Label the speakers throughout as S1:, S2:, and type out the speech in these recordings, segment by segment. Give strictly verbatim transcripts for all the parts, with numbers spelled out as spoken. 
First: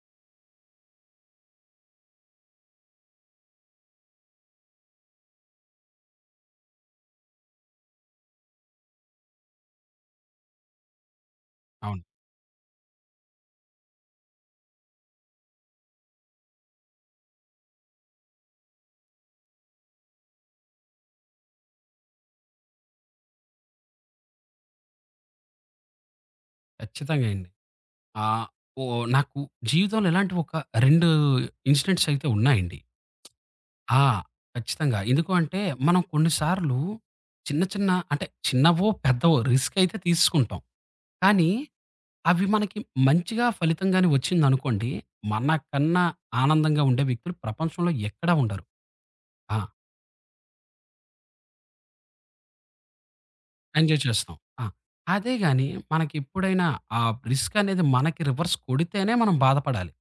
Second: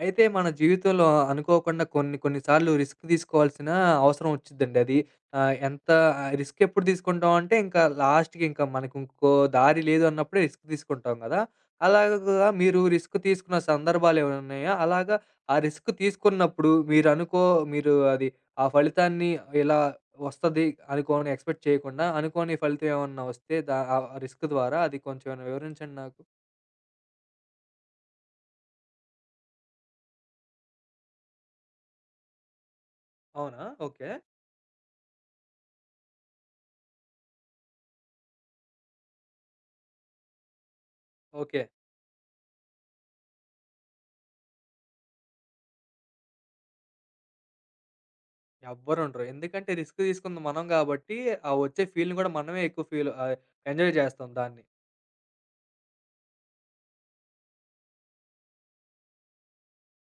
S1: అయితే మన జీవితంలో అ అనుకోకుండా కొన్ని కొన్ని సార్లు రిస్క్ తీసుకోవాల్సిన అవసరం ఒచ్చిద్దండది. ఆహ్, ఎంత ఆ రిస్క్ ఎప్పుడు తీసుకుంటాం అంటే ఇంకా లాస్ట్‌కి ఇంకా మనకు ఇంకో దారి లేదు అన్నప్పుడే రిస్క్ తీసుకుంటాం కదా!
S2: అవును.
S1: అలాగా మీరు రిస్క్ తీసుకున్న సందర్భాలేమన్నున్నాయా? అలాగా ఆ రిస్క్ తీసుకున్నప్పుడు మీరనుకో మీరు అది ఆ ఫలితాన్ని ఇలా ఒస్తది అనుకోని ఎక్స్‌పెక్ట్ చేయకుండా అనుకోని ఫలితం ఏమన్నా వస్తే దా ఆహ్, రిస్క్ ద్వారా అది కొంచెం ఏమైనా వివరించండి నాకు?
S2: ఖచ్చితంగా అండి. ఆ! ఓహ్! నాకు జీవితంలో ఇలాంటివి ఒక రెండు ఇన్సిడెంట్స్ అయితే ఉన్నాయండి?
S1: అవునా!
S2: ఆ!
S1: ఓకే.
S2: ఖచ్చితంగా. ఎందుకు అంటే, మనం కొన్నిసార్లు, చిన్న చిన్న అంటే చిన్నవో, పెద్దవో రిస్క్ అయితే తీసుకుంటాం. కానీ,
S1: ఓకే.
S2: అవి మనకి మంచిగా ఫలితం గాని ఒచ్చిందనుకోండి. మనకన్నా ఆనందంగా ఉండే వ్యక్తులు ప్రపంచంలో ఎక్కడ ఉండరు.
S1: ఎవ్వరుండరు.
S2: ఆ!
S1: ఎందుకంటే, రిస్క్ తీసుకుంది మనం కాబట్టి, ఆ వచ్చే ఫీల్‌ని కూడా మనమే ఎక్కువ ఫీల్ ఆయి ఎంజాయ్
S2: ఎంజాయ్
S1: చేస్తాం
S2: చేస్తాం.
S1: దాన్ని.
S2: ఆ! అదేగాని మనకెప్పుడైనా, ఆ రిస్క్ అనేది మనకి రివర్స్ కొడితేనే మనం బాధపడాలి.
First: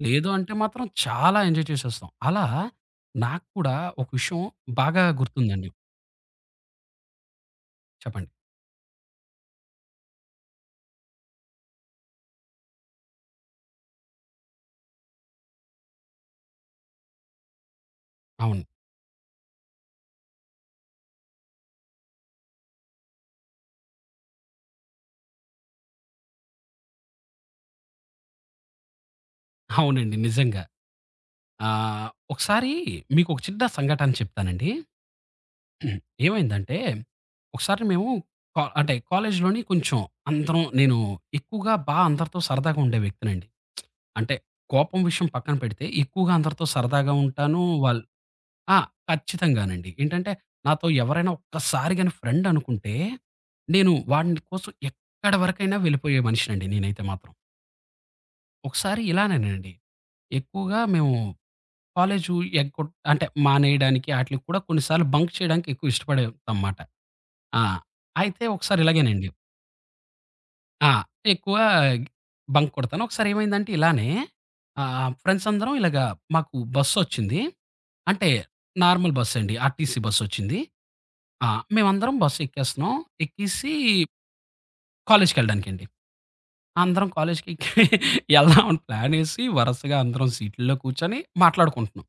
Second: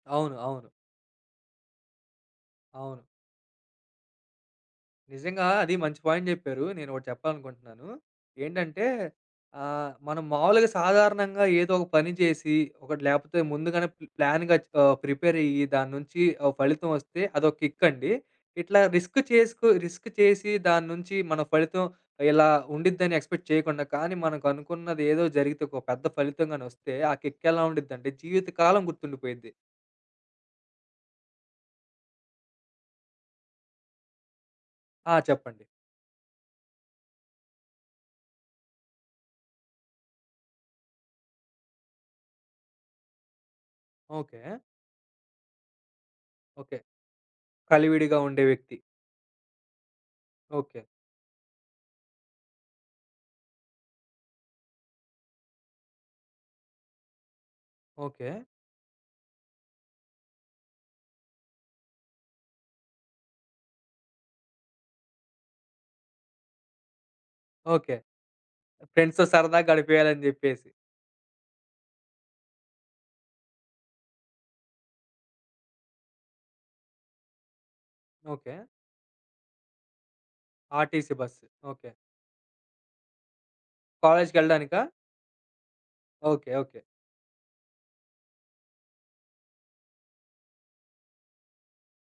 S2: లేదు
S1: అవును.
S2: అంటే
S1: అవును.
S2: మాత్రం చాలా ఎంజాయ్ చేసేస్తాం. అలా,
S1: అవును.
S2: నాకు కూడా ఒక విషయం బాగా
S1: నిజంగా
S2: గుర్తుందండి.
S1: అది మంచి పాయింట్ జెప్పారు. నేనొకటి చెప్పాలనుకుంటున్నాను.
S2: చెప్పండి.
S1: ఏంటంటే, ఆహ్, మనం మామూలుగా సాధారణంగా ఏదో ఒక పని జేసి, ఒకటి లేకపోతే ముందుగానే ప్ ప్లాన్‌గా ఆహ్, ప్రిపేర్ అయ్యి దాని నుంచి ఒక ఫలితం ఒస్తే అదొ కిక్ అండి.
S2: అవును.
S1: ఇట్లా రిస్క్ చేసుకు రిస్క్ చేసి దాని నుంచి మన ఫలితం ఇలా ఉండిద్దని ఎక్స్‌పెక్ట్ చేయకుండా, కానీ మనకు అనుకున్నదేదో జరిగితే ఒక పెద్ద ఫలితంగానొస్తే ఆ కిక్ ఎలా ఉండిద్దంటే జీవితకాలం గుర్తుండిపోయిద్ది.
S2: అవునండి. నిజంగా. ఆహ్, ఒకసారి మీకు ఒక చిన్న సంఘటన చెప్తానండి.
S1: ఆ! చెప్పండి.
S2: ఏమైందంటే, ఒకసారి మేము, కా అంటే కాలేజీలోని కొంచం అందరం నేను ఎక్కువగా బా అందరితో సరదాగా ఉండే వ్యక్తినండి. అంటే
S1: ఓకే.
S2: కోపం విషయం పక్కన పెడితే, ఎక్కువగా అందరితో
S1: ఓకే.
S2: సరదాగా ఉంటాను. వాళ్ళ్
S1: కలివిడిగా ఉండే వ్యక్తి.
S2: ఆ! ఖచ్చితంగానండి. ఏంటంటే
S1: ఓకే.
S2: నాతో ఎవరైనా ఒక్కసారి గాని ఫ్రెండ్ అనుకుంటే, నేను వాడిని కోసం ఎక్కడ వరకైనా వెళ్ళిపోయే మనిషినండి నేనైతే మాత్రం.
S1: ఓకే.
S2: ఒకసారి ఇలానేనండి, ఎక్కువగా మేము కాలేజు ఎగ్గొట్ అంటే మానేయడానికి ఆటిలకి కూడా కొన్నిసార్లు బంక్ చేయడానికి ఎక్కువ ఇష్టపడేవాళ్ళంమాట. ఆ!
S1: ఓకే.
S2: అయితే ఒకసారి
S1: ఫ్రెండ్స్‌తో
S2: ఇలాగేనండి.
S1: సరదా గడిపేయాలని జెప్పేసి.
S2: ఆ! ఎక్కువ బంక్ కొడతాను. ఒకసారేమైందంటే ఇలానే, ఆహ్, ఫ్రెండ్స్ అందరం ఇలాగ మాకు బస్సొచ్చింది. అంటే,
S1: ఓకే.
S2: నార్మల్ బస్సండి. ఆర్టీసీ బస్సొచ్చింది.
S1: RTC bus.
S2: ఆ!
S1: ఓకే.
S2: మేమందరం బస్సెక్కేస్తన్నాం. ఎక్కేసి
S1: కాలేజికెళ్ళడానికా?
S2: కాలేజికెళ్ళడానికండి.
S1: ఓకే. ఓకే.
S2: అందరం కాలేజికి ఎళ్దాం అని ప్లానేసి వరసగా అందరం సీటుల్లో కూర్చొని మాట్లాడుకుంటున్నాం.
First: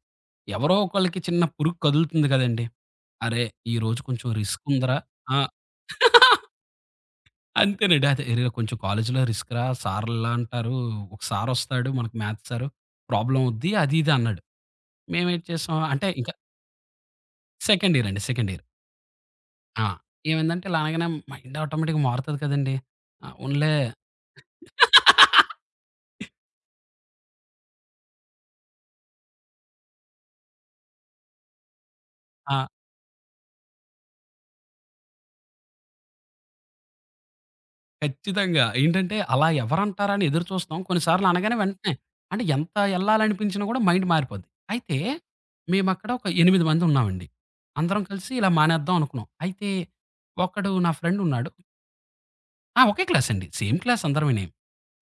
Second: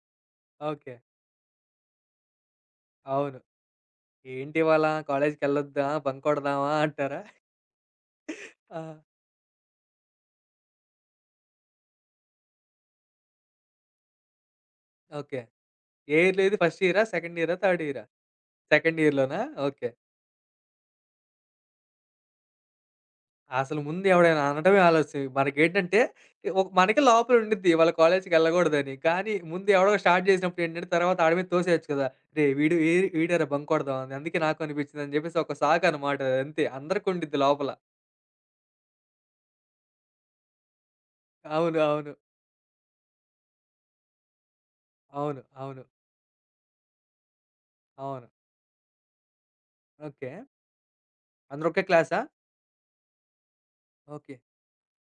S2: ఎవరో
S1: ఓకే.
S2: ఒకళ్ళకి చిన్న పురుగు కదులుతుంది గదండీ!
S1: అవును.
S2: అరే, ఈ రోజు కొంచెం
S1: ఏంటివాళ
S2: రిస్కుందిరా. ఆ!
S1: కాలేజికెళ్ళొద్దా? బంకొడదామా అంటారా?
S2: అంతేనండి. అదే అరే కొంచెం
S1: ఆ!
S2: కాలేజిలో రిస్క్‌రా సారిలా అంటారు. ఒక సారొస్తాడు మనకి మ్యాథ్ సారు, ప్రాబ్లమవుద్ది అది ఇది అన్నాడు.
S1: ఓకే.
S2: మేమేటి చేశాం అంటే
S1: ఏ
S2: ఇంకా
S1: ఇయర్‌లో ఇది? ఫస్ట్ ఇయరా? సెకండ్ ఇయరా? థర్డ్
S2: సెకండ్
S1: ఇయరా?
S2: ఇయరండి. Second year.
S1: సెకండ్ ఇయర్‌లోనా.
S2: ఆ!
S1: ఓకే.
S2: ఏమైందంటే ఇలా అనగానే మైండ్ ఆటోమేటిక్‌గా మారుతది కదండీ! అవునులే.
S1: అసలు ముందు ఎవడైనా అనడమే ఆలస్యం మనకేంటంటే ఒక మనకే లోపల ఉండిద్ది ఇవాళ కాలేజికెళ్ళగూడదని. కానీ ముందు ఎవడో స్టార్ట్ జేసినప్పుడేంటంటే తర్వాత ఆడి మీద తోసేయొచ్చు కదా! రేయ్
S2: ఆ!
S1: వీడు ఏడి వీడేరా బంకొడదామని, అందుకే నాకు అనిపించిందని జెప్పేసి ఒక సాకనమాట అదంతే. అందరికుండిద్ది లోపల.
S2: ఖచ్చితంగా. ఏంటంటే అలా ఎవరంటారని ఎదురు చూస్తాం. కొన్నిసార్లు అనగానే
S1: అవును.
S2: వెంటనే
S1: అవును.
S2: అంటే, ఎంత ఎళ్ళాలనిపించినా కూడా మైండ్ మారిపోద్ది. అయితే,
S1: అవును. అవును.
S2: మేమక్కడ ఒక ఎనిమిది మంది ఉన్నామండి. అందరం
S1: అవును.
S2: కలిసి ఇలా మానేద్దాం అనుకున్నాం. అయితే,
S1: ఓకే.
S2: ఒకడు నా ఫ్రెండున్నాడు.
S1: అందరొకే క్లాసా?
S2: ఆ! ఒకే క్లాసండి. Same class
S1: okay.
S2: అందరమేనీ.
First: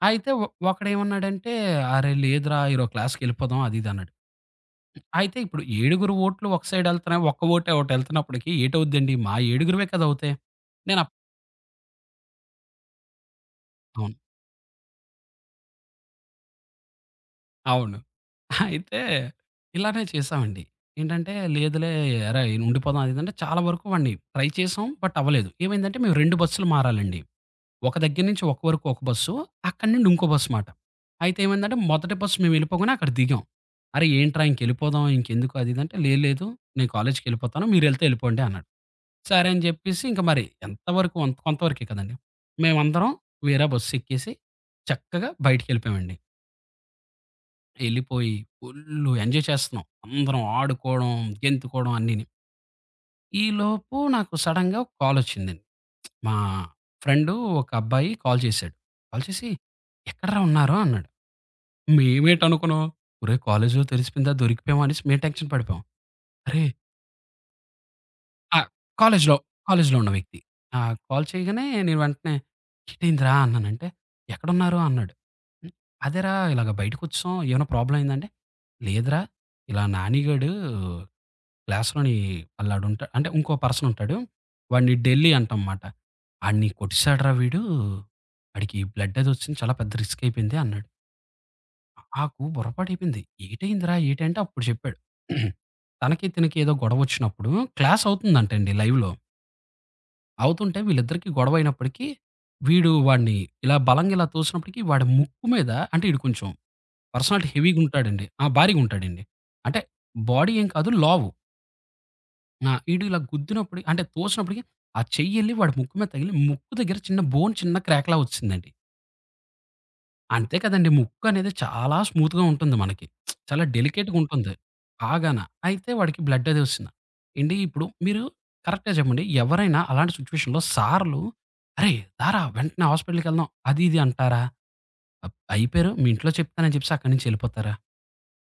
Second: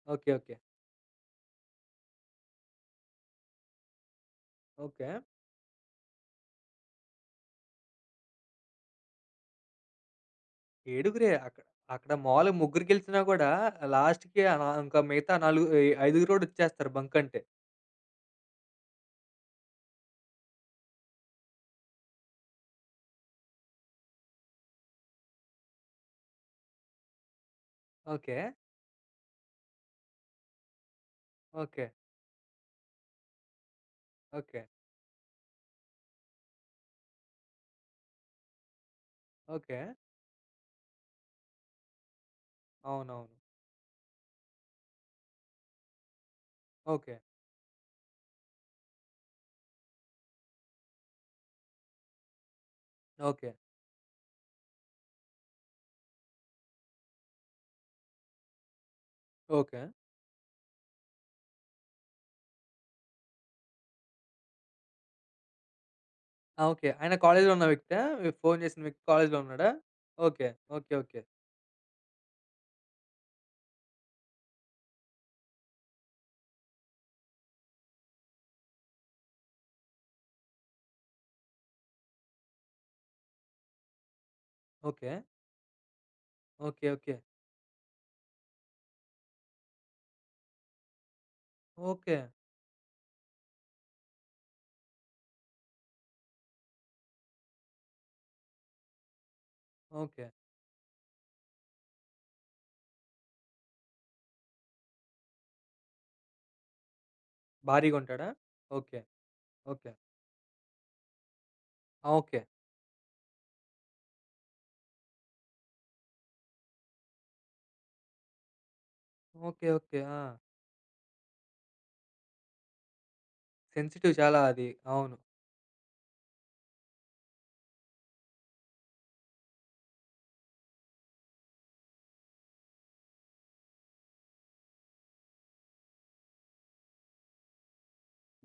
S2: అయితే
S1: ఓకే,
S2: ఒ
S1: ఓకే.
S2: ఒకడేమన్నాడంటే, "అరే! లేదురా ఈరోజు క్లాస్‌కెళ్ళిపోదాం" అది ఇదన్నాడు.
S1: ఓకే.
S2: అయితే ఇప్పుడు ఏడుగురు ఓట్లు ఒక సైడెళ్తున్నాయి, ఒక్క ఓటే ఒటెళ్తున్నప్పటికి ఏటవుద్దండి? మా ఏడుగురమే కద అవుతయి. నేనప్
S1: ఏడుగురే అక్కడ, అక్కడ మామూలుగా ముగ్గురు గెలిచినా కూడా
S2: అవును.
S1: లాస్ట్‌కి ఆహ్, నా ఇంకా మిగతా నాలుగు ఈయ ఐదుగురోడొచ్చేస్తారు బంకంటే.
S2: అవును. అయితే ఇలానే చేసామండి. ఏంటంటే, లేదులే ఎరా! ఉండిపోదాం అది అంటే చాలా వరకు వాడిని ట్రై చేశాం. బట్ అవ్వలేదు. ఏమైందంటే, మేము రెండు బస్సులు మారాలండి. ఒక దగ్గర నుంచి
S1: ఓకే.
S2: ఒక వరకు ఒక బస్సు, అక్కడి నుండి ఇంకో బస్సు మాట. అయితే ఏమందంటే,
S1: ఓకే.
S2: మొదటి బస్సు మేము వెళ్ళిపోగానే అక్కడ దిగాం. అరే! ఏంట్రా
S1: ఓకే.
S2: ఇంకెళ్ళిపోదాం ఇంకెందుకు అదిది అంటే "లే లేదు నేను కాలేజికిళ్ళిపోతాను. మీర వెళ్తే వెళ్ళిపోవండి" అన్నాడు. సరే అని
S1: ఓకే.
S2: చెప్పేసి ఇంక మరి ఎంత వరకు అంత కొంతవరకే కదండీ. మేమందరం
S1: అవునవును.
S2: వేరా బస్సేక్కేసి. చక్కగా బయటికిెళ్ళిపోయామండి.
S1: ఓకే.
S2: ఎళ్ళిపోయి ఫుల్లు ఎంజాయ్ చేస్తున్నాం. అందరం ఆడుకోవడం, గెంతుకోవడం అన్నీని.
S1: ఓకే.
S2: ఈలోపు నాకు సడెన్‌గా ఒక కాలొచ్చిందండి. మా ఫ్రెండు ఒక అబ్బాయి కాల్ చేశాడు. కాల్ చెసి,
S1: ఓకే.
S2: "ఎక్కడరా ఉన్నారు?" అన్నాడు. మేమేటినుకున్నాం, ఒరే కాలేజిలో తెలిసిపోయిందా, దొరికిపోయామనేసి మేం టెన్క్షన్ పడిపోయాం.
S1: ఆ!
S2: అరే
S1: ఓకే. ఆయన కాలేజిలో ఉన్న వ్యక్తా? మీ
S2: ఆ!
S1: ఫోను చేసిన వ్యక్
S2: కాలేజిలో,
S1: కాలేజిలో ఉన్నాడా?
S2: కాలేజిలో ఉన్న వ్యక్తి.
S1: ఓకే.
S2: ఆ!
S1: ఓకే. ఓకే.
S2: కాల్ చేయగానే నేను వెంటనే, ఎటైందిరా! అన్నానంటే, "ఎక్కడన్నారు" అన్నాడు. "హ్మ్, అదేరా ఇలాగ బయటకొచ్చెసాం, ఏమైనా ప్రాబ్లమైందా" అంటె, "లేదురా ఇలా నానిగాడు, క్లాస్‌లోని అల్లాడుంటా" అంటే ఇంకో పర్సనుంటాడు, వాడి
S1: ఓకే.
S2: ఢిల్లీ అంటాంమాట. "ఆడిని
S1: ఓకే. ఓకే.
S2: కొట్టేసాడరా వీడు, వాడికి బ్లడ్ అది వచ్చింది చాలా పెద్ద రిస్క్ అయిపోయింది" అన్నాడు. ఆకు
S1: ఓకే.
S2: నాకు బుర్రపాడైపోయింది. ఏటయిందిరా ఏటంటే అప్పుడు జెప్పాడు. తనకి, తినకి ఏదో గొడవ ఒచ్చినప్పుడు క్లాసవుతుందంటండి లైవ్‌లో.
S1: ఓకే.
S2: అవుతుంటే, వీళ్ళిద్దరికి గొడవయినప్పటికి. వీడు వాడిని ఇలా బలంగా ఇలా తోసినప్పటికి వాడి ముక్కు మీద అంటే ఈడు కొంచెం. పర్సనాలటి హెవీగా
S1: భారీగా
S2: ఉంటాడండి.
S1: ఉంటాడా?
S2: ఆ! భారీగా
S1: ఓకే.
S2: ఉంటాడండి. అంటే
S1: ఓకే.
S2: బాడీ ఏం కాదు లావు.
S1: ఆ! ఓకే.
S2: ఆ! ఈడు ఇలా గుద్దినప్పుడు అంటే తోసినప్పటికి, ఆ చెయ్యి ఎళ్లి వాడి ముక్కు మీద తగిలి ముక్కు దగ్గర చిన్న బోన్ చిన్న క్రాక్‌లా ఒచ్చేసిందండి.
S1: ఓకే. ఓకే. ఆ!
S2: అంతే కదండీ. ముక్కనేది చాలా స్మూత్‌గా ఉంటుంది మనకి. చాలా
S1: సెన్సిటివ్
S2: డెలికేట్‌గా
S1: చాలా
S2: ఉంటుంది.
S1: అది. అవును.
S2: బాగాన. అయితే వాడికి బ్లడ్ అది ఒచ్చేసిన. ఏండీ, ఇప్పుడు మీరు కరెక్ట్‌గా చెప్పండి. ఎవరైనా అలాంటి సిట్యుయేషన్‌లో సార్లు అరేయ్! దారా వెంటనే హాస్పిటల్‌కెళ్దాం అది ఇది అంటారా? అబ అయిపోయారు. మీ ఇంట్లో చెప్తాను అని చెప్పేసి అక్కడి నుంచి ఎళ్ళిపోతారా?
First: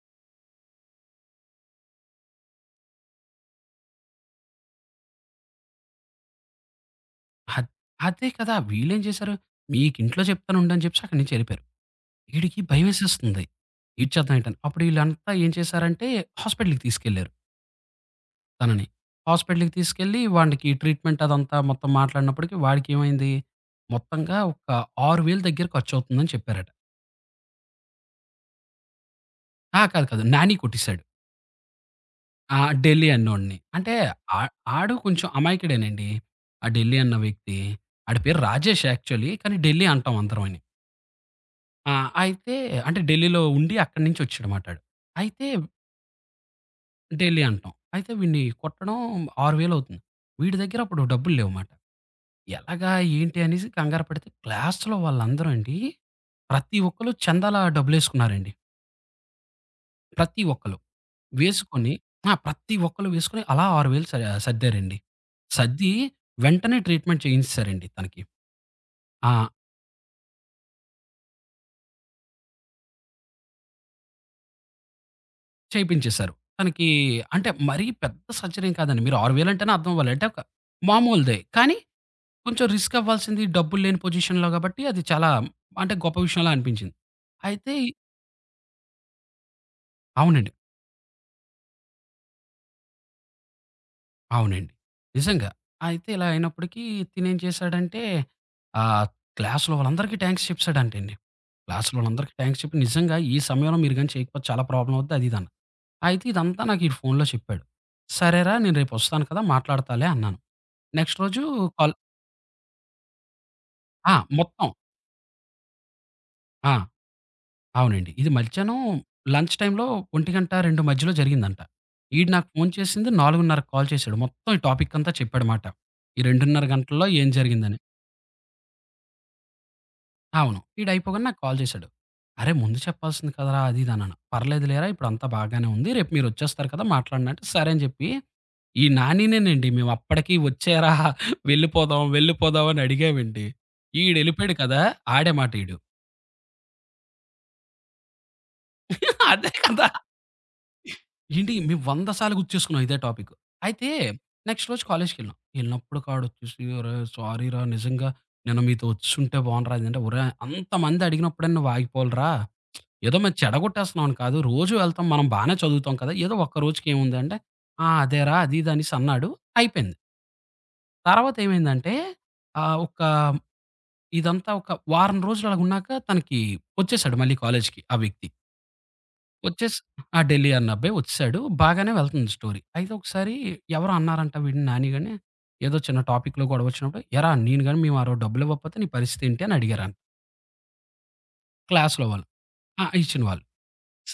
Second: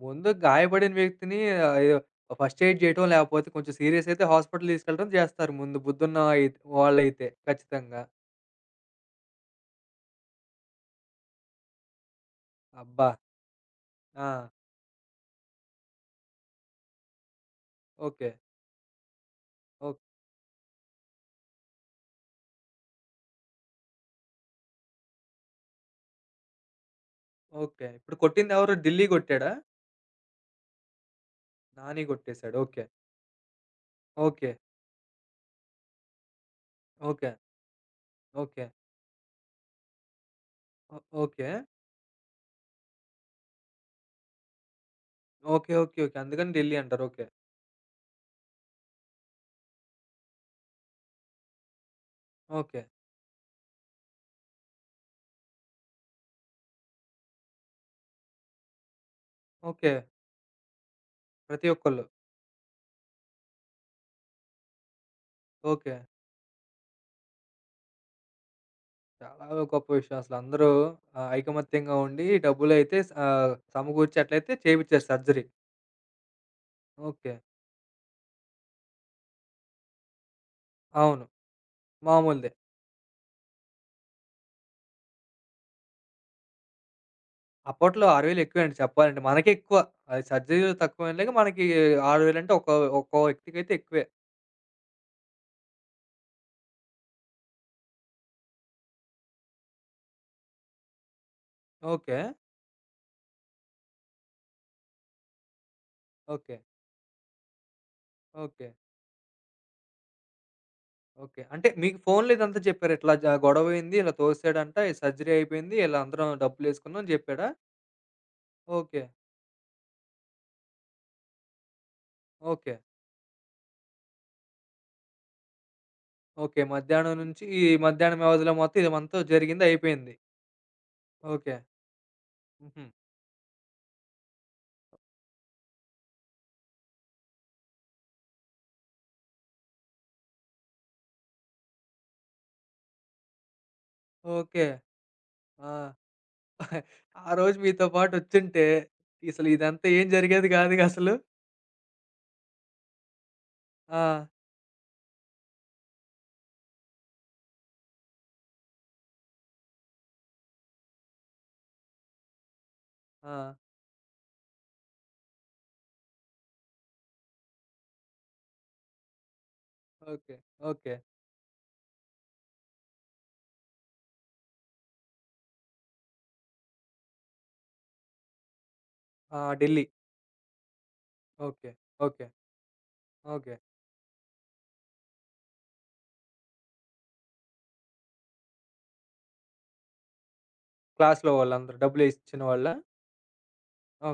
S1: ముందు గాయపడిన వ్యక్తిని ఆహ్, ఆయో ఓ ఫస్ట్ ఎయిడ్ జేయటమో! లాకపోతే కొంచెం సీరియసయితే హాస్పిటల్ తీసుకెళ్ళటం జేస్తారు ముందు బుద్దుున్న అయి వాళ్ళైతే.
S2: అద్
S1: ఖచ్చితంగా!
S2: అదే కదా! వీళ్ళేం జేశారు, మీకింట్లో జెప్తానుండు అని జెప్పేసి అక్కడి నుంచి ఎళ్ళిపోయారు. ఈడికి
S1: అబ్బా!
S2: భయమేసేస్తుంది.
S1: ఆ!
S2: ఏటీచేద్దాం ఏంటని, అప్పుడిళ్ళంతా ఏం చేశారంటే హాస్పిటల్‌కి తీసుకెళ్లారు.
S1: ఓకే.
S2: తనని హాస్పిటలకి
S1: ఓహ్!
S2: తీసుకెళ్ళి వాడికి ట్రీట్మెంట్ అదంతా మొత్తం మాట్లాడినప్పటికి వాడికేమైంది, మొత్తంగా ఒక ఆరు వేలు దగ్గర ఖర్చవుతుందని చెప్పారట.
S1: ఓకే. ఇప్పుడు కొట్టింది ఎవరూ ఢిల్లీ కొట్టాడా?
S2: ఆ! కాదు కాదు. నాని కొట్టేశాడు.
S1: నాని కొట్టేసాడు.
S2: ఆ!
S1: ఓకే.
S2: ఢెల్లీ అన్నోడిని. అంటే ఆ
S1: ఓకే.
S2: ఆడు కొంచెం అమాయకుడేనండి. ఆ ఢెల్లీ అన్న
S1: ఓకే.
S2: వ్యక్తి. ఆడి పేరు
S1: ఓకే.
S2: రాజేష్ యాక్చువలీ కానీ ఢిల్లీ అంటాం అందరం వాని.
S1: ఓకే.
S2: ఆ! అయితే అంటే ఢిల్లీలో ఉండి అక్కడి నుంచి వచ్చాడు మాటాడు. అయితే
S1: ఓకే. ఓకే. ఓకే. అందుకని ఢిల్లీ అంటారు. ఓకే.
S2: ఢెల్లీ అంటాం. అయితే విడిని కొట్టడం ఆరు వేలవుతుంది. వీడి దగ్గర అప్పుడు డబ్బులు లేవుమాట.
S1: ఓకే.
S2: ఎలాగా ఏంటి అనేసి కంగారు పడితే, క్లాస్‌లో వాళ్ళందరు అండి, ప్రతి ఒక్కళ్ళు చందాల డబ్బులేసుకున్నారండి.
S1: ఓకే.
S2: ప్రతి ఒక్కళ్ళు.
S1: ప్రతి
S2: వేసుకొని
S1: ఒక్కళ్ళు.
S2: ఆ! ప్రతి ఒక్కళ్ళు వేసుకొని. అలా ఆరు వేలు స సద్దారండి. సర్ది
S1: ఓకే.
S2: వెంటనే ట్రీట్మెంట్ చేయించేసారండి. తనకి. ఆ!
S1: చాలా గొప్ప విషయం అసలు అందరూ ఆహ్, ఐకమత్యంగా ఉండి డబ్బులయితే స సమకూర్చేట్లయితే చేపిచ్చారు. సర్జరీ.
S2: చేపించేేశారు. తనకి
S1: ఓకే.
S2: అంటే మరీ పెద్ద సర్జరీ ఎం కాదండి. మీరు ఆరు వేలంటేనే అర్థమవ్వాలి. అంటే ఒక
S1: అవును.
S2: మామూలుదే. కానీ,
S1: మామూలదే.
S2: కొంచెం రిస్కవ్వాల్సింది డబ్బులు లేని పొజిషన్‌లో కాబట్టి. అది చాలా అంటే గొప్ప విషయలా అనిపించింది. అయితే
S1: అప్పట్లో ఆరు వేలెక్కువే అండి చెప్పాలంటే. మనకెక్కువ. అది
S2: అవునండి.
S1: సర్జరీలో తక్కువెండి. మనకి ఆరు వేలంటే ఒక్క ఒక్కో వ్యక్తికైతే ఎక్కువే.
S2: అవునండి. నిజంగా. అయితే ఇలా అయినప్పటికీ తినేం చేశాడంటే, ఆ క్లాస్‌లో వాళ్ళందరికీ థ్యాంక్స్ చెప్పేశాడంటండి. క్లాస్‌లో
S1: ఓకే.
S2: వాళ్ళందరికి థ్యాంక్స్ చెప్పి నిజంగా ఈ సమయంలో మీరు గాని చేయకపోతే చాలా ప్రాబ్లమ్ అవుద్ది అదీదని. అయితే
S1: ఓకే.
S2: ఇదంతా నాకు ఈ ఫోనులో చెప్పాడు. సరేరా
S1: ఓకే.
S2: నేను రేపు వస్తాను కదా! మాట్లాడతాలే అన్నాను. నెక్స్ట్ రోజు
S1: ఓకే. అంటే
S2: కాల్
S1: మీకు ఫోనులో ఇదంతా చెప్పారు. ఇట్లా జ గొడవయింది. ఇలా
S2: ఆ! మొత్తం.
S1: తోసాడంట. ఈ సర్జరీ అయిపోయింది. ఇలా అందరం డబ్బులు
S2: ఆ!
S1: వేసుకున్నాం అని చెప్పాడా?
S2: అవునండి. ఇది మధ్యాహ్నం
S1: ఓకే.
S2: లంచ్ టైమ్‌లో ఒంటి గంట, రెండు మధ్యలో జరిగిందంట. ఈడు నాకు ఫోన్
S1: ఓకే.
S2: చేసింది. నాలుగునరకి కాల్ చేశాడు. మొత్తం ఈ టాపిక్ అంతా చెప్పాడ మాట. ఈ
S1: ఓకే.
S2: రెండున్నర గంటల్లో
S1: మధ్యాహ్నం
S2: ఏం
S1: నుంచి, ఈ
S2: జరిగిందని.
S1: మధ్యాహ్నం వ్యవదిలో మొత్తం ఇది మొత్తం జరిగిందయిపేయింది.
S2: అవును. వీడయిపోగానే నాకు
S1: ఓకే.
S2: కాల్ చేశాడు. అరే ముందు
S1: హుహు.
S2: చెప్పాల్సింది కదరా! అది ఇది అన్నాను. "పర్లేదులేరా ఇప్పుడు అంతా బాగానే ఉంది. రేపు మీరు వచ్చేస్తారు కదా! మాట్లాడడి" అంటే సరే అని చెప్పి. ఈ నానినేేనండి, మేవప్పటికి వచ్చేరా వెళ్ళిపోదాం, వెళ్ళిపోదాం అని అడిగామండి. ఈడెళ్ళిపోాయాడు
S1: ఓకే.
S2: కదా! ఆడే మాట
S1: ఆ!
S2: ఈడు.
S1: ఆ రోజు మీతో పాటొచ్చుంటే ఇసలు
S2: అదే
S1: ఇదంత
S2: కదా!
S1: ఏం జరిగేది కాదుగా అసలు.
S2: ఏండి మేము వందసార్లు గుర్తుచేస్కున్నాం. ఇదే టాపిక్. అయితే
S1: ఆ!
S2: నెక్స్ట్ రోజు కాలేజికెళ్ళాం. వెళ్ళినప్పుడు కాడొచ్చూసి "అరే! సారీరా నిజంగా నేను మీతో వచ్చుంటే బావుండురా" అంటే ఓరేయ్ అంతమంది అడిగినప్పుడైనా వాగిపోవాలిరా. ఏదో మేం
S1: ఆ!
S2: చెడగొట్టేస్తున్నాంని కాదు. రోజు వెళ్తాం మనం బానే చదువుతాం కదా! ఏదో ఒక్క రోజుకి ఏముంద అంటే, "ఆ! అదేరా." అది ఇది అనేసన్నాడు. అయిపోయింది.
S1: ఓకే. ఓకే.
S2: తర్వాతేమైందంటే, ఆహ్, ఒక ఇదంతా ఒక వారం రోజులలాగున్నాక తనకి వచ్చేసాడు మళ్ళీ కాలేజికి ఆ వీక్‌కి.
S1: ఆ!
S2: వచ్చేసి
S1: ఢిల్లీ.
S2: ఆ! ఢిల్లీ అన్న అబ్బాయి వచ్చేసాడు.
S1: ఓకే.
S2: బాగానే
S1: ఓకే.
S2: వెళ్తుంది స్టోరీ. అయితే ఒకసారి
S1: ఓకే.
S2: ఎవరో అన్నారంటా వీడిని నానిగాని. ఏదో చిన్న టాపిక్‌లో గొడవొచ్చినప్పుడు "ఎరా! నేను గాని మేము ఆరో డబ్బులు ఇవ్వకపోతే నీ పరిస్థితేంటి" అని అడిగారన
S1: క్లాస్‌లో వాళ్ళందరూ.
S2: క్లాస్‌లో వాళ్ళు.
S1: డబ్బులేసిచ్చిన వాళ్ళా?
S2: ఆహ్, ఇచ్చిన వళ్ళు.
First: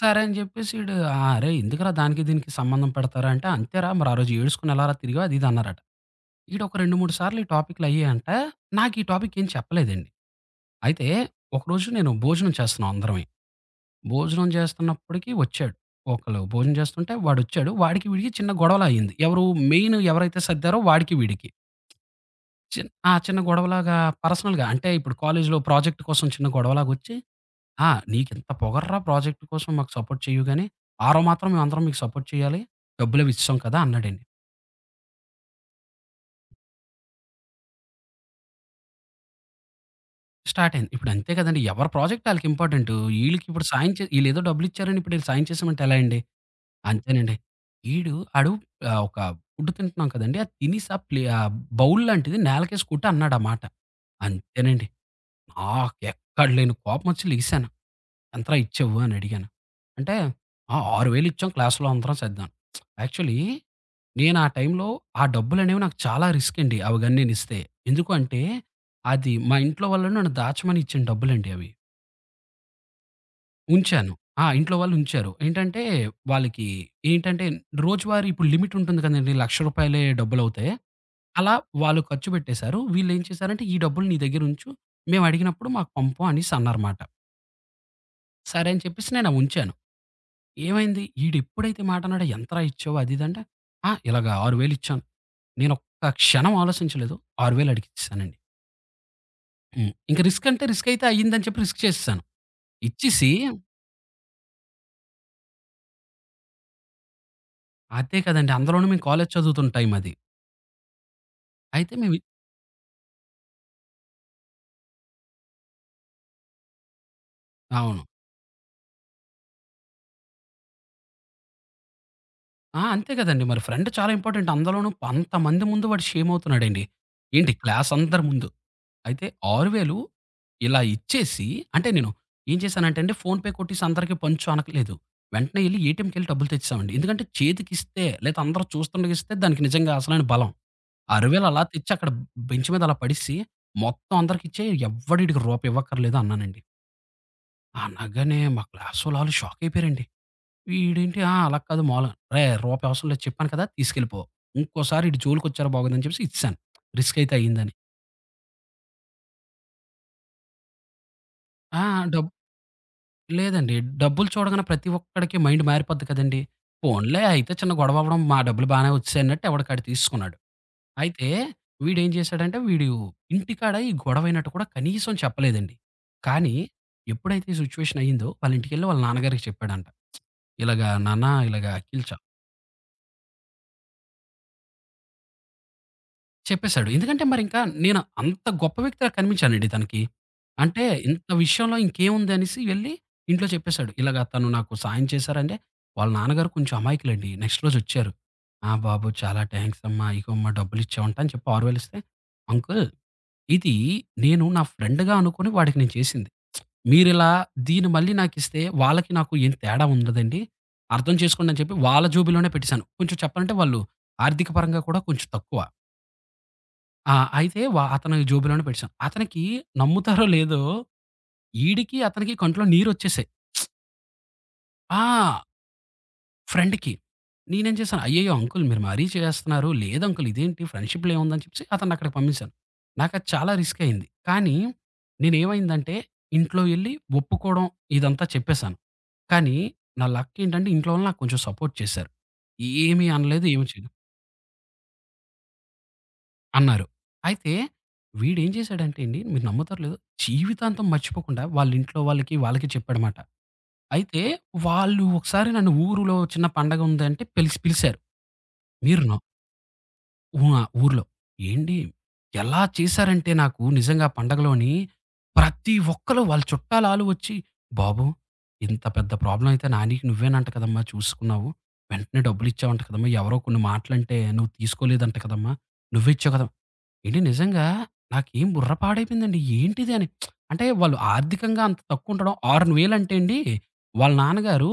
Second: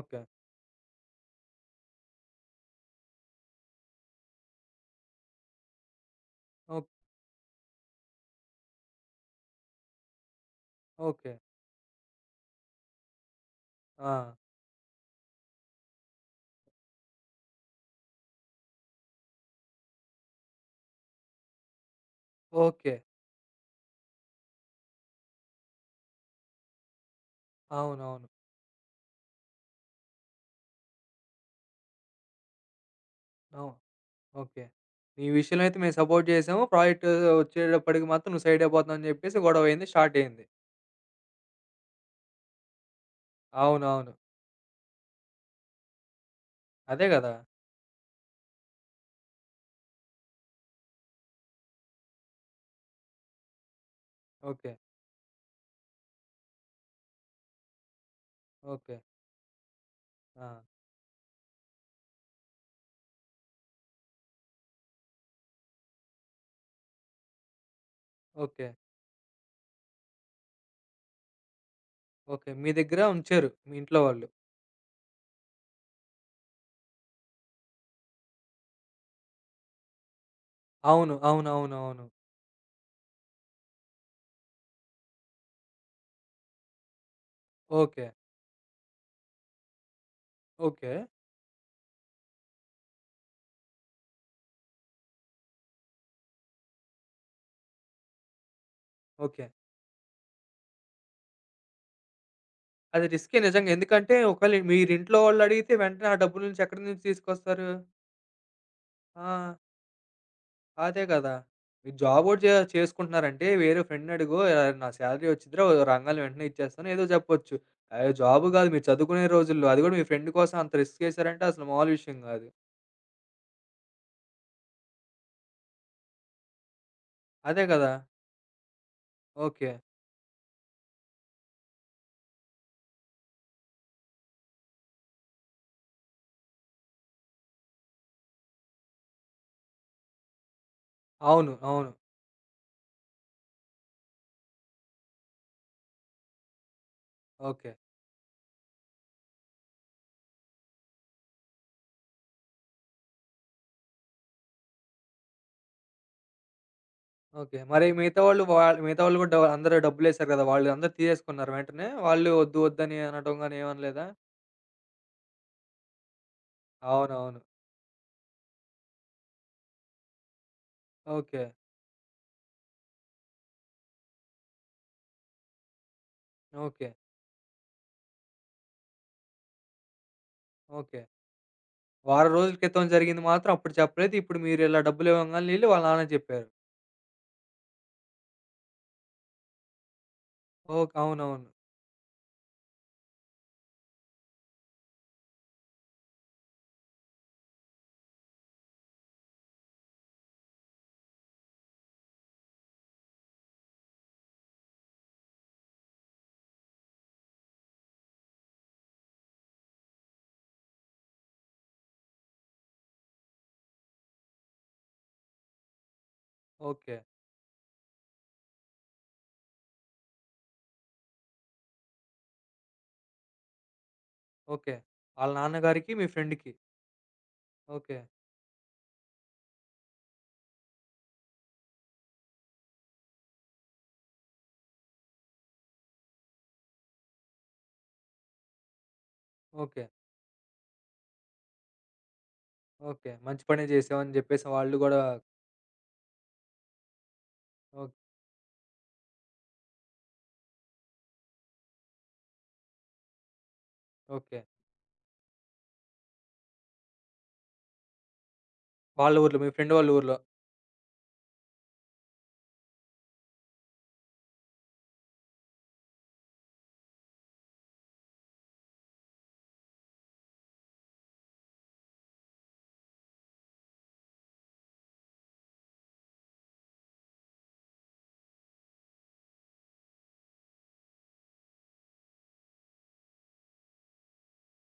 S2: సరే అని చెప్పేసి ఈడు, "ఆ! అరే ఎందుకురా దానికి దీనికి సంబంధం పెడతారు? అంటే, అంతేరా, మరి ఆ రోజు ఏడుసుకొని ఎలారా తిరిగావ్" అది ఇది అన్నారట. ఈడొక
S1: ఓహ్!
S2: రెండు మూడు సార్లు ఈ టాపిక్లు అయ్యాయంట నాకీ టాపిక్ ఏం చెప్పలేదండి. అయితే
S1: ఓకే.
S2: ఒకరోజు నేను భోజనం చేస్తున్నా అందరమి.
S1: ఆ!
S2: భోజనం చేస్తున్నప్పటికి వచ్చాడు. ఒకళ్ళు భోజనం జేస్తుంటే వాడొచ్చాడు. వాడికి వీడికి చిన్న గొడవలా అయింది. ఎవరు మెయినెవరైతే సర్దారో వాడికి వీడికి. చిన్
S1: ఓకే.
S2: ఆ! చిన్న గొడవలాగా పర్సనల్‌గా అంటే, ఇప్పుడు కాలేజీలో ప్రాజెక్ట్ కోసం చిన్న గొడవలాగొచ్చి. "ఆ!
S1: అవునవును.
S2: నీకెంత పొగర్రా ప్రాజెక్ట్ కోసం మాకు సపోర్ట్ చెయ్యవుగానీ ఆరో మాత్రం మేమందరం మీకు సపోర్ట్ చేయాలి, డబ్బులవి ఇచ్చెశం
S1: అవును.
S2: కదా!" అన్నాడండి.
S1: ఓకే. ఈ విషయంలో అయితే మేము సపోర్ట్ చేసాము. ప్రాజెక్టు వచ్చేటప్పటికి మాత్రం నువ్వు సైడయిపోతున్నావు అని చెప్పేసి గొడవయింది. స్టార్టయింది.
S2: స్టార్టయింది. ఇప్పుడు అంతే కదండీ. ఎవరి ప్రాజెక్ట్ ఆళ్ళకి ఇంపార్టెంటు. ఈళ్ళకి ఇప్పుడు సాయం చే
S1: అవునవును.
S2: ఈళ్ళేదో డబ్బులు ఇచ్చారని ఇప్పుడీళ్ళు సాయం చేసామంటే ఎలా అండి?
S1: అదే గదా!
S2: అంతేనండి. ఈడు ఆడు ఆహ్, ఒక ఫుడ్టు తింటున్నాం కదండీ ఆ తినెసా ప్లే ఆహ్, బౌల్లాంటిది నలకేసి కొట్టి అన్నాడామాట.
S1: ఓకే.
S2: అంతేనండి. నాకెక్కడ లేని కోపమొచ్చి లెగిసాను. ఎంతరా
S1: ఓకే.
S2: ఇచ్చావ్వు అనడిగాను. అంటే,
S1: ఆ!
S2: "ఆ! ఆరు వేలు ఇచ్చాం క్లాస్‌లో అందరం సద్దాం." యాక్చువలీ నేనా టైంలో ఆ డబ్బులనేవి నాకు చాలా రిస్కండి అవిగన్ననిస్తే. ఎందుకుంటే,
S1: ఓకే.
S2: అది మా ఇంట్లో వాళ్ళు నన్ను దాచమని ఇచ్చిన డబ్బులండి అవి.
S1: ఓకే. మీ దగ్గర ఉంచారు మీ ఇంట్లో
S2: ఉంచాను.
S1: వాళ్ళు.
S2: ఆ! ఇంట్లో వాళ్ళుంచారు. ఏంటంటే వాళ్ళకి ఏంటంటే రోజువారీ ఇప్పుడు లిమిటుంటుంది కదండీ లక్ష రూపాయిలే డబ్బులవుతే,
S1: అవును.
S2: అలా వాళ్ళు
S1: అవునవునవును.
S2: ఖర్చుపెట్టేశారు. వీళ్ళేం చేశారంటే ఈ డబ్బులు నీ దగ్గర ఉంచు మేమడిగినప్పుడు మాకు పంపు అనేసన్నారమాట.
S1: ఓకే.
S2: సరే అని చెప్పేసి నేనవుంచాను.
S1: ఓకే.
S2: ఏమైంది? ఈడెప్పుడైతే మాటన్నడొ "ఎంతరా ఇచ్చావు" అది ఇదంటే, ఆ! ఇలాగ ఆరు వేలు ఇచ్చాం. నేన ఒక్క క్షణం ఆలోచించలేదు. ఆరు వేలు అడికిచ్చేసానండి.
S1: ఓకే.
S2: హ్మ్. ఇంక రిస్కంటే రిస్కయితే అయిందని చెప్పి రిస్క్ చేసేసాను.
S1: అది
S2: ఇచ్చేసి
S1: రిస్కే నిజంగా. ఎందుకంటే ఒకేళ మీరు ఇంట్లో వాళ్ళు అడిగితే వెంటనే ఆ డబ్బు నుంచి ఎక్కడి నుంచి తీసుకొస్తారు?
S2: అదే కదండీ. అందలోను మేము కాలేజీ
S1: ఆ!
S2: చదువుతున్న టైం అది.
S1: అదే గదా!
S2: అయితే
S1: మీరు
S2: మేమి
S1: జాబోటి చే చేసుకుంటున్నారంటే వేరే ఫ్రెండ్‌ని అడుగో ఆహ్, నా సాలరీ వచ్చిదిరా ఒ రంగానే వెంటనే ఇచ్చేస్తాను, ఏదో చెప్పొచ్చు.
S2: అవును.
S1: అయో జాబు గాదు, మీరు చదువుకునే రోజుల్లో అది కూడా మీ ఫ్రెండ్ కోసం అంత రిస్క్ వసారంటే అసలు మాములు విషయం గాదు.
S2: ఆ! అంతే కదండీ. మరి ఫ్రెండ్ చాలా ఇంపార్టెంట్. అందులోనూ అంతమంది ముందు వాడు షేమవుతున్నాడండి. ఏంటి
S1: అదే గదా!
S2: క్లాసందరి ముందు. అయితే ఆరు
S1: ఓకే.
S2: వేలు ఇలా ఇచ్చేసి అంటే నేను, ఏం చేశానంటే అండి ఫోన్‌పే కొట్టసి అందరికిీ పంచు అనట్లేదు. వెంటనే వెళ్లి ఏటీఎంకెళ్ళి డబ్బులు తెచ్చేసామండి. ఎందుకంటే చేతికిస్తే లేదా అందరూ చూస్తుండకి ఇస్తే దానికి నిజంగా అసలైన బలం. ఆరు వేలు
S1: అవును.
S2: అలా తెచ్చి
S1: అవును.
S2: అక్కడ బెంచ్ మీద అలా పడేసి మొత్తం అందరికి ఇచ్చేయి ఎవ్వడ ఈడికి రూపాయి ఇవ్వక్కర్లేదు అన్నానండి.
S1: ఓకే.
S2: అనగానే మా క్లాస్ వాళ్ళు ఆళ్ళు షాకయిపోయారండి. వీడేంటి ఆ! అలా కాదు మామూలుగా రేయ్ రూపాయి అవసరం లేదు చెప్పాను కదా! తీసుకెళ్ళిపో. ఇంకోసారి ఈడి జోలికొచ్చారా బాగోదని జెప్పేసి ఇచ్చేశాను రిస్క్ అయితే
S1: ఓకే.
S2: అయిందని.
S1: మరి మిగతా వాళ్ళు వాళ్ మిగతా వాళ్ళు గూడా డ అందరూ డబ్బులేశారు గదా! వాళ్ళు అందరూ తీసేసుకున్నారు
S2: ఆ!
S1: వెంటనే.
S2: డబ్
S1: వాళ్ళు ఒద్దు ఒద్దని అనటంగాని
S2: లేదండి.
S1: ఏమనలేదా?
S2: డబ్బులు చూడగానే ప్రతి ఒక్కడికి మైండ్ మారిపోద్ది కదండీ. పోన్లే
S1: అవునవును.
S2: అయితే చిన్న గొడవవ్వడం మా డబ్బులు బానే వచ్చేశాయి అన్నట్టు ఎవడికాడు తీసుకున్నాడు. అయితే
S1: ఓకే.
S2: వీడేం జేశాడంటే వీడు ఇంటికాడ ఈ గొడవయినట్టు కూడా కనీసం చెప్పలేదండి. కానీ,
S1: ఓకే.
S2: ఎప్పుడైతే ఈ సిచ్యువేషన్ అయిందో వాళ్ళింటికెళ్ళి వాళ్ళ నాన్నగారికి చెప్పాడంట, ఇలాగా
S1: ఓకే.
S2: నాన్న ఇలాగ 'అఖిల్' చా
S1: వారం రోజుల క్రితం జరిగింది మాత్రం అప్పుడు చెప్పలేదు. ఇప్పుడు మీరు ఇలా డబ్బులు ఇవ్వంగాల్నే ఎళ్లి వాళ్ళ నాన్నకి జెప్పారు.
S2: చెప్పేశాడు. ఎందుకంటే, మరింకా నేను అంత గొప్ప వ్యక్తిలా కనిపించానండి తనకి. అంటే
S1: ఓక్
S2: ఇంత
S1: అవునవును.
S2: విషయంలో ఇంకేముందనేసి వెళ్ళి ఇంట్లో చెప్పేశాడు. ఇలాగ తను నాకు సహాయం చేశారంటే, వాళ్ళ నాన్నగారు కొంచెం అమాయకులండి. నెక్స్ట్ రోజు వచ్చారు. ''ఆ! బాబు చాలా థాంక్స్ అమ్మా ఈగోమ్మా డబ్బులిచ్చావంటా'' అని చెప్పి ఆరువేలిస్తే, అంకుల్ ఇదీ నేను నా ఫ్రెండ్‌గా అనుకొని వాడికి నేను చేసింది. మీరిలా దీన్ని మళ్ళీ నాకిస్తే వాళ్ళకి నాకు ఏం తేడా ఉండదండి అర్థం చేసుకోండని చెప్పి వాళ్ళ జేబులోనే పెట్టేేశాను. కొంచెం చెప్పాలంటే వాళ్ళు ఆర్థికపరంగా కూడా కొంచెం తక్కువ.
S1: ఓకే.
S2: ఆ! అయితే వా అతను జోబిలోనే పెట్టసాను. అతనికి నమ్ముతారో లేదో, ఈడికి, అతనికి కంట్లో నీరొచ్చేసాయి.
S1: ఓకే. వాళ్ళ
S2: ఆ!
S1: నాన్నగారికి, మీ ఫ్రెండ్‌కి.
S2: ఫ్రెండ్‌కి. నేనేం చేశాను,
S1: ఓకే.
S2: అయ్యయ్యో! అంకులు మీరు మరీ చేసేస్తున్నారు, లేదంకులు ఇదేంటి ఫ్రెండ్‌షిప్‌లో ఏముందని చెప్పేసి అతన్నక్కడికి పంపేసాను. నాకది చాలా రిస్కయింది. కానీ నేనుమైందంటే, ఇంట్లో ఎళ్ళి ఒప్పుకోవడం ఇదంతా చెప్పేశాను. కానీ
S1: ఓకే.
S2: నా లక్కేంటంటే ఇంట్లో వాళ్ళు నాక్కొంచం సపోర్ట్ చేశారు. ఏమి
S1: ఓకే. మంచి
S2: అనలేదు,
S1: పనే
S2: ఏమి చేయలేదు.
S1: చేశావని చెప్పేసి వాళ్ళు గూడా
S2: అన్నారు. అయితే
S1: ఓక్
S2: వీడేం చేశాడంటండి మీరు నమ్మతారో, లేదో జీవితాంతం మర్చిపోకుండా వాళ్ళింట్లో వాళ్ళకి, వాళ్ళకి చెప్పాడమాట. అయితే
S1: ఓకే.
S2: వాళ్ళు ఒకసారి నన్ను ఊరులో చిన్న పండగుందంటే పిలిసి పిలిసారు. మీరు న
S1: వాళ్ళ ఊర్లో, మీ ఫ్రెండు వాళ్ళ ఊర్లో.
S2: ఉ ఆ! ఊర్లో. ఏండి, ఎలా చేశారంటే నాకు నిజంగా పండగలోని ప్రతి ఒక్కళు వాళ్ళ చుట్టాలాలు ఒచ్చి, "బాబు! ఇంత పెద్ద ప్రాబ్లమయితే నానికి నువ్వేనంట కదమ్మా చూసుకున్నావు. వెంటనే డబ్బులు ఇచ్చేవంట కదమ్మా! ఎవరో కొన్ని మాటలంటే నువ్వు తీసుకోలేదంట కదమ్మా! నువ్వే ఇచ్చావు కదమ్" ఏండి నిజంగా నాకేం బుర్ర పాడైపోయిందండి, ఏంటిదని. అంటే వాళ్ళు ఆర్థికంగా అంత తక్కువ ఉంటడం, ఆరు వేలంటండి, వాళ్ళ నాన్నగారు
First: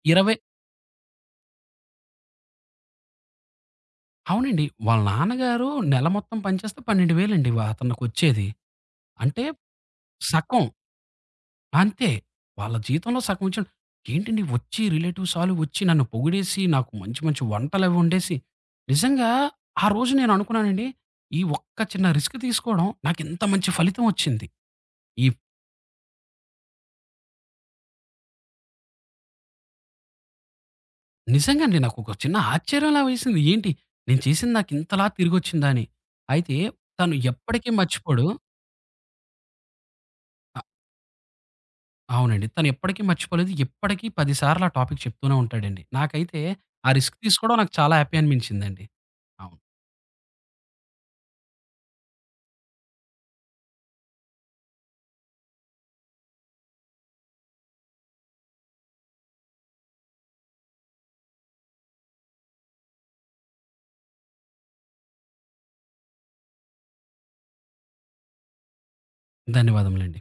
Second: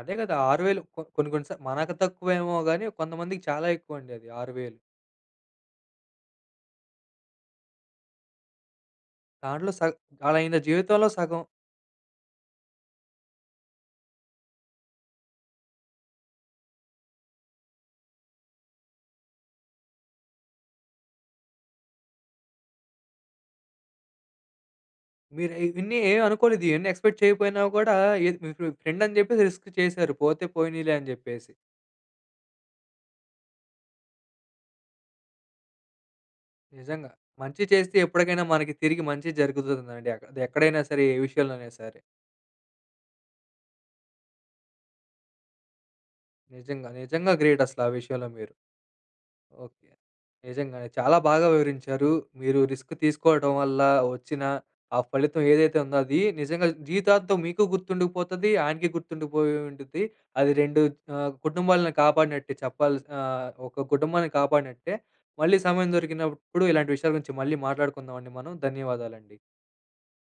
S1: అదే కదా!
S2: ఇరవై
S1: ఆరు వేలు కొ కొన్ని, కొన్ని స మనకు తక్కువేమో గానీ, కొంతమందికి చాలా ఎక్కువండది ఆరు
S2: అవునండి.
S1: వేలు.
S2: వాళ్ళ నాన్నగారు నెల మొత్తం పని చేస్తే పన్నెండు వేలండి వా అతనుకొచ్చేది. అంటే
S1: దాంట్లో సగ్ చాలా ఆయన
S2: సకం,
S1: జీవితంలో సగం.
S2: అంతే. వాళ్ళ జీవితంలో సగమించ ఏంటండి ఒచ్చి రిలేటివ్సాలొచ్చి నన్ను పొగిడేసి, నాకు మంచి మంచి వంటలవొండేసి, నిజంగా ఆ రోజు నేను అనుకున్నానండి. ఈ ఒక్క చిన్న రిస్క్ తీసుకోవడం నాకు ఇంత మంచి ఫలితం ఒచ్చింది. ఈప్
S1: మీరు ఇవన్నీ ఏమినుకోలేదు. ఎన్ని ఎక్స్పెక్ట్ చేయకపోయినా గూడా, ఏది మీ ఫ్రె ఫ్రెండని చెప్పేసి రిస్క్ చేశారు, పోతే పోనీలే అని చెప్పేసి.
S2: నిజంగా అండి. నాకొక చిన్న ఆశ్చర్యంలా వేసింది. ఏంటి నేను చేసింది నాకింతలా తిరిగొచ్చిందా అని. అయితే
S1: నిజంగా.
S2: తను
S1: మంచి
S2: ఎప్పటికి
S1: చేస్తే
S2: మర్చిపోడు.
S1: ఎప్పటికైనా మనకి తిరిగి మంచే జరుగుతుందండి. ఎక్
S2: అ
S1: ఎక్కడైనా సరే, ఏ విషయంలోనైనా సరే.
S2: అవునండి. తనెప్పటికి మర్చిపోలేదు. ఇప్పటికి పది సార్లా టాపిక్ చెప్తూనే ఉంటాడండి. నాకైతే
S1: నిజంగా.
S2: ఆ రిస్క్
S1: నిజంగా
S2: తీసుకోవడం నాకు
S1: గ్రేటసల, ఆ
S2: చాలా హ్యాపీ
S1: విషయంలో మీరు.
S2: అనిపించిందండి. అవును.
S1: ఓకే. నిజంగానే. చాలా బాగా వివరించారు. మీరు రిస్క్ తీసుకోవటం వల్ల ఒచ్చిన ఆ ఫలితం ఏదైతే ఉందో, అది నిజంగా జీవితాంతం మీకు గుర్తుండుకుపోతది. ఆయనకి గుర్తుండిపోయి ఉండిద్ది. అది రెండు ఆహ్, కుటుంబాలను కాపాడినట్టే చెప్పాల్సినా ఒక కుటుంబాన్ని కాపాడినట్టే. మళ్ళీ సమయం దొరికినప్పుడు ఇలాంటి విషయాల గురించి మళ్ళీ మాట్లాడుకుందామండి మనం. ధన్యవాదాలండి.
S2: ధన్యవాదములండి.